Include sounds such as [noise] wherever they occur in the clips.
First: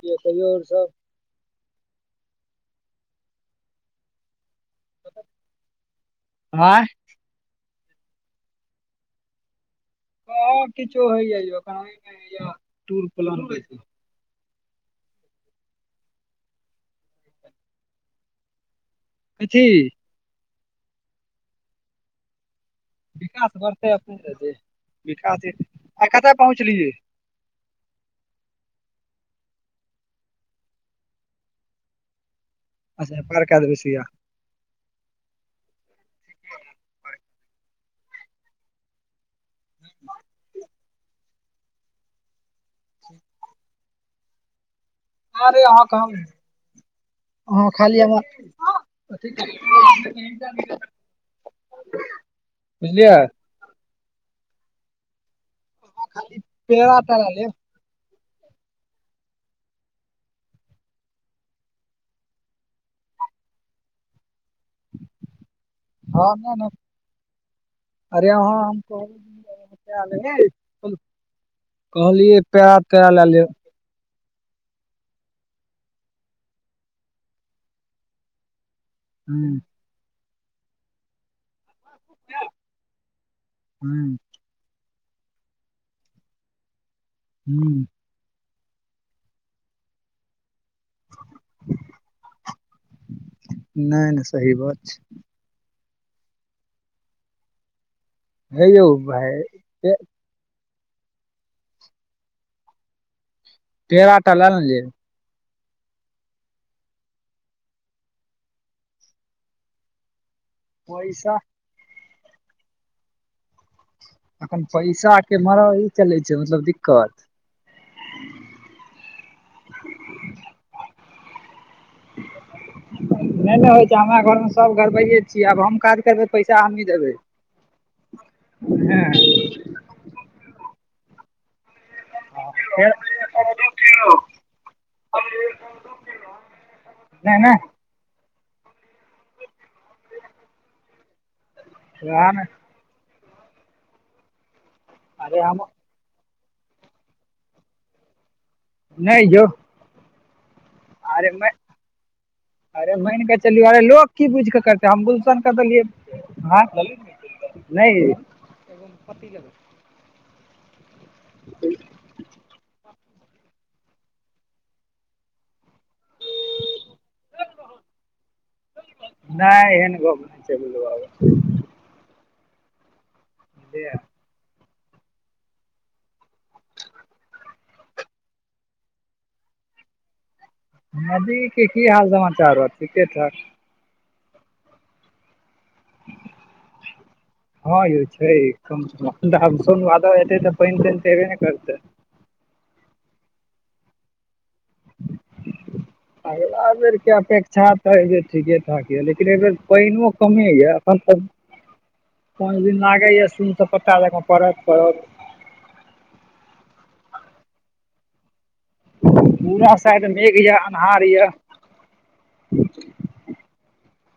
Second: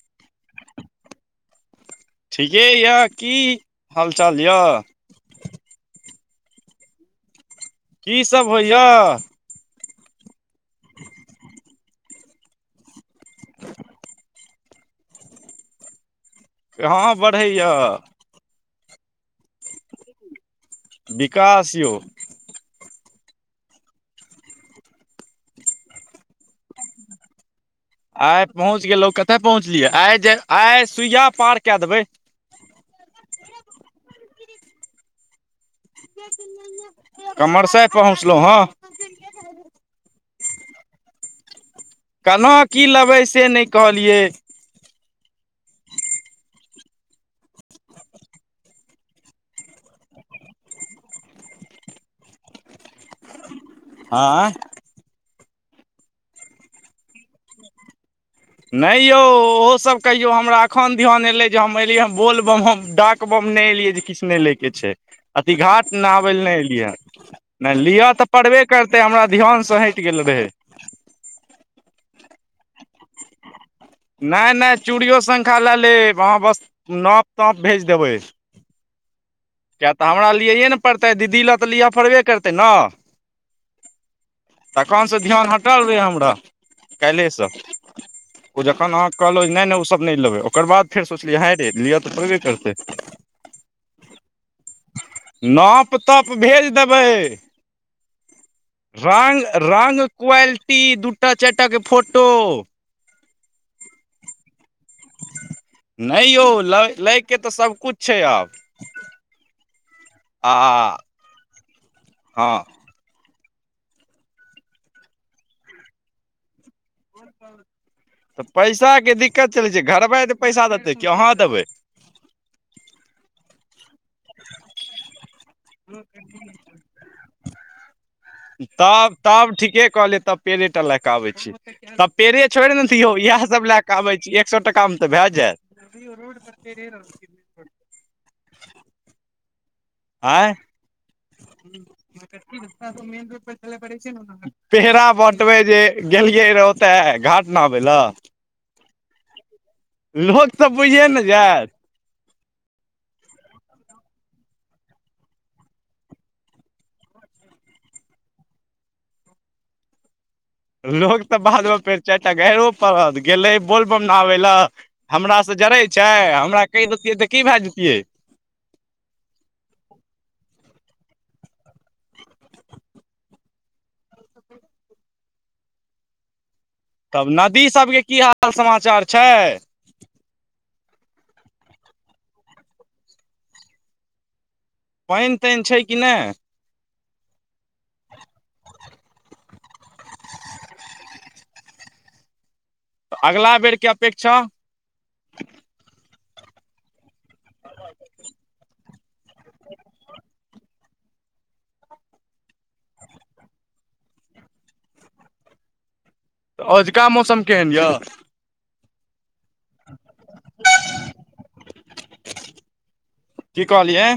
किये, कनिये हम सब। ठीके ये। की हालचाल य। आँ। की सब होइए। हँ किछो होइयख टूर प्ल। हँ बढ़ैए। कथी। विकास यौ विकास बढ़तै अपनेसँ विकास आइ कतऽ पहुँचलियै आइ पहुँच गेलहुँ कतय पहुँचलियै आइ जे आइ सुइया पार क देबै। अच्ा पारक दबै सुू यह। कमरसे पहुँचलहु हँं। ह। केना की लेबै से नहि कहलियै। अरे हहाँ कहाँ। ह खाली हम बुझलियै आँ खाली पेड़ त रहलल नहि यौ ओहोसभ कहियौ हमरा एखन ध्यान एलै जे हम एलियै बोलबम हम डाक बम नहि एलियै जे किछु नहि लै के छै। अति घाट नहाबै लए हमे नहि ने एलियै नहि लिअ अरे तऽ अहाँ पड़बे हम करते हमरा ध्यान से हटि गेल रहे। कहबै कहलियै पैड़ा तैराा लए लेब नहि नहि चूड़ियो शङ्खा लऽ लेब अहाँ बस नाप ताप भेज देबै। हू किएक तऽ हमरा लियैए ने पड़तै दीदी लए तऽ लिअ पड़बे करतै ने। हूँ तखनसँ ध्यान हटल रहै। हमरा काल्हिसँ हूँ ओ जखन अहाँ कहलहुँ नहि नहि ओ सब नहि लेबै ओकर बाद फेर सोचलियै ह रे लिअ तऽ पड़बे करतै। नहि नहि सही बात छै नाप तप भेज देबै हे यौ भाय रंग रंग क्वालिटी दूटा चारि टाके फोटो पेराटा लए नेलियै नहि यौ ल लैके तऽ सबकिछु छै। आब आ पैसा हँ एखन पैसा के मर ई चलै छै। मतलब दिक्कत तऽ पैसाके दिक्कत चलै छै। घरबै तऽ पैसा देतै कहाँ देबै [inaudible] नहि ने होइ छै। हमरा घरमे सब गड़बैये छियै आब हम काज करबै पैसा हमहीँ देबै हँ तब तब ठीके कॉले तब पेड़ेटा लए के आबै छी। त पेड़े छोड़ दे फेर ने यौ नहि इएह सब लए कऽब छी। एक सए टका मे तऽ भए जायत रो बते रह नहि आँय वएह ने र रोड छै। पेरा अरे बटबै हम जे गेलियै रहऽ ओतेऽ घाट नहाबय लअ। नै यौ। लोक तऽ बुइझये ने अरे मै जेएत। अरे मैन कऽ चलियौ अरे लोक की बुइझ कऽ करतेै हम गुलशन के दलियै। आय नै लोक तऽ बादमे फेर चैरटा गैरो पड़हत गेलै बोलबम नहबै लए। हमरासँ सँ जड़ै छै हमरा कैह देतियै तऽ की भए जैतियै। नहि एहन गप नै छै बोलू बाब। इया तब नदी सब के की हाल समाचार छै। नदी के की हाल समाचार रहतै ठीके ठाक। पैन- तैन छै कि नैय। हँ यौ छै कम आ हेतै तऽ पैन- तैन तऽ हेबे ने करतै। अगला बेर के अपेक्षा। अगिला बेरके अपेक्षा तऽ एहि जे ठीके ठाक या लेकिन एहि बेर पैनोओ कमे या। पाँच दिन लागैया सुन सपटा जिंदा पड़ल-पड़ल। ओजका मौसम केहन यअ। पूरा साइड मेघ यऽ अन्हार यऽ। की कहलियै।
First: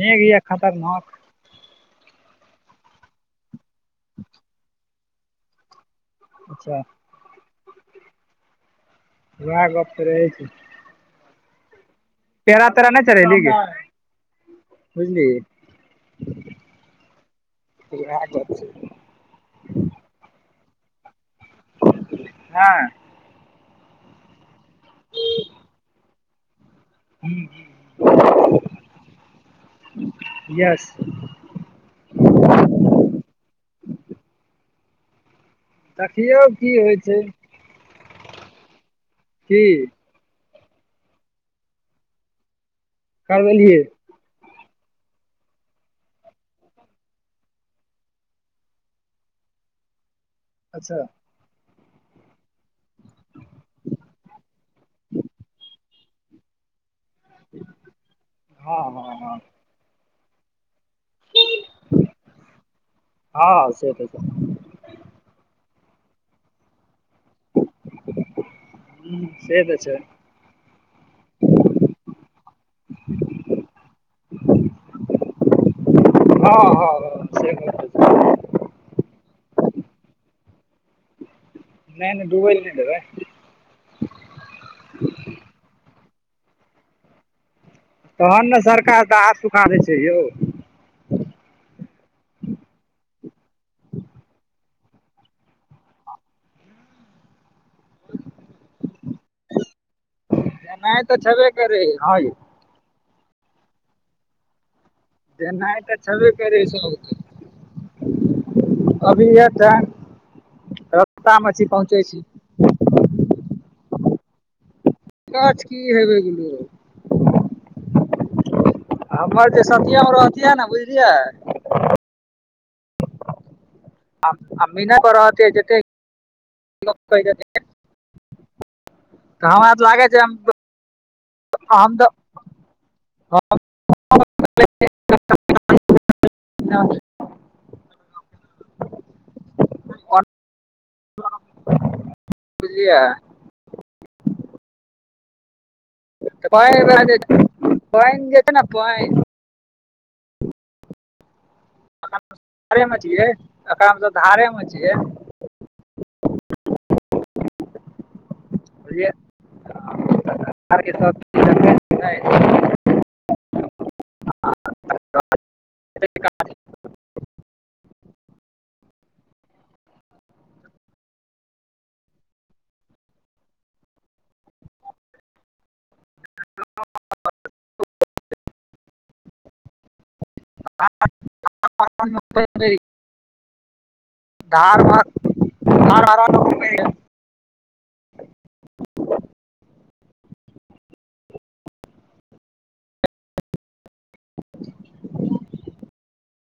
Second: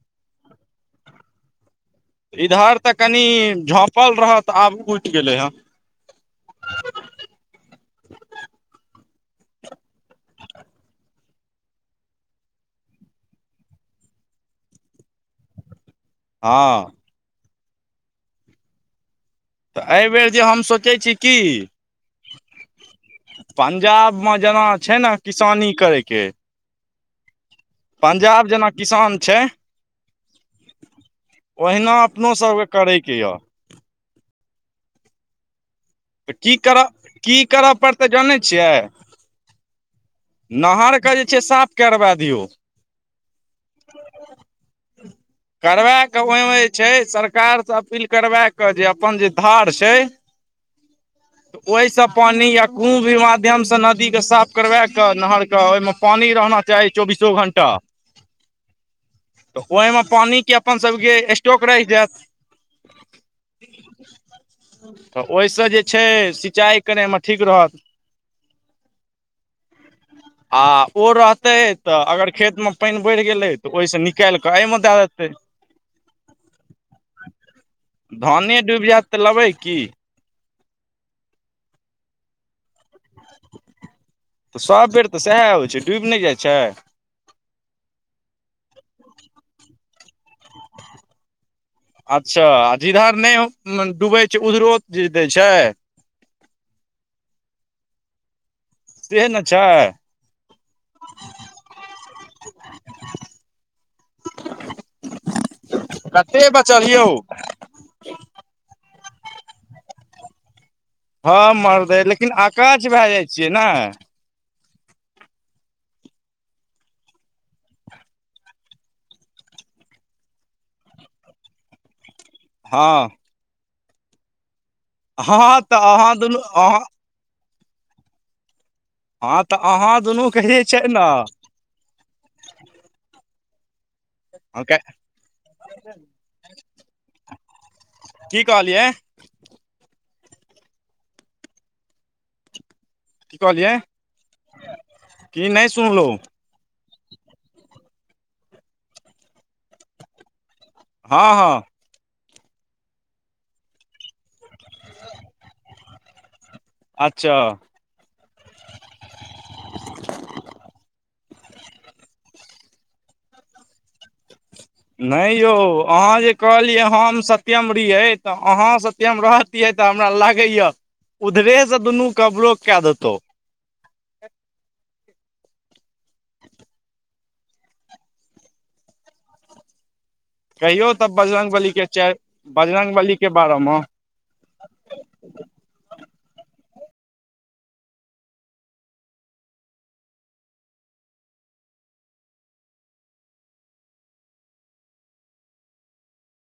मेघ यऽ खतरनाक। इधर तऽ कनि झपल रहत तऽ आब उइठ गेलै हँ। अच्छा वएह गप तऽ रहै छै। पेरा तेरा नै चड़हेलही गे बुझलिही। हँ। इएह गप छै। तऽ अयबेर जे हम सोचै छी की। हँ। पंजाब मे जेना छै ने किसानी करैय के। हुँ हँ। पंजाब जेना किसान छै। यस ओहिना अपनो सब के करैके या। देखियौ की करऽ होइ छै की करऽ पड़तै जानै छियै। की नहरके जे छै साफ केरबा दियौ। करबेलियै। करबा के ओय मे जे छै सरकार से अपील करबा कऽ जे अपन जे धार छै। अच्छा ओय सऽ पानी या कोनो भी माध्यम सऽ नदी के साफ करवा के नहर के ओय मे पानी रहना। चाही चौबीसो घंटा हँ हँ हँ तऽ ओय मे पानी अपन सबके स्टोक रैह हँ जेएत। से तऽ छै तऽ ओय सँ जे छै सिंचाइ करैय मे ठीक रहत। से तऽ छै। आ ओ रहतै तऽ अगर खेत मे पइन बैड़ गेलै तऽ ओहिसँ निकैल कऽ औय मे दए देतै हँ हँ हँ से बात तऽ छै धाने डूबि जैत तऽ लेबै की? नै -नै डूबैल नै देबै। तऽ सब बेर तऽ सएह होइ छै, डूबि नहि जाइ छै? तहन ने सरकार दहा सुखा दै छै यौ। अच्छा आ जिधर नहि डूबै छै, उधरो दै छै? सेहे ने छै। देनाइ तऽ छबे करै ह [inaudible] [inaudible] देनाय तऽ छबे कते करै छै बचल यौ सबके अभी ये टा हँ मरदै लेकिन आकछ भए जाइ छियै ने? अकछ की हेबै गलो? हमर जे सतियम रहतियै ने बुझलियै? हँ अी नहि कर हत हँ तऽ अहाँ दुनू अहाँ [unintelligible] हँ तऽ अहाँ दुनू कहैे छै ने? आ हँ [unintelligible] ह [unintelligible] की कहलियै? बुझलियै? की कहलियै, की नहि सुनलहु? करै है [unintelligible] अय बेरा जे पइन जे है ने पइन। हँ हँ धारेमे छियै। एकरामे त धारेमे छियै। अच्छा। बझलियैज। [unintelligible] नहि यौ अहाँ जे कहलियै हम सत्यम रहियै। तऽ अहाँ सत्यम रहत तऽ हमरा लागै या उधरे से दुनू के बरोक कए देतौ। [unintelligible] कहियौ तब बजरङ्ग बलीके चेर बजरङ्ग बलीके बारेमे धार ध [unintelligible]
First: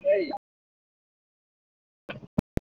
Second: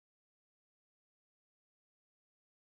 नहि। [inaudible]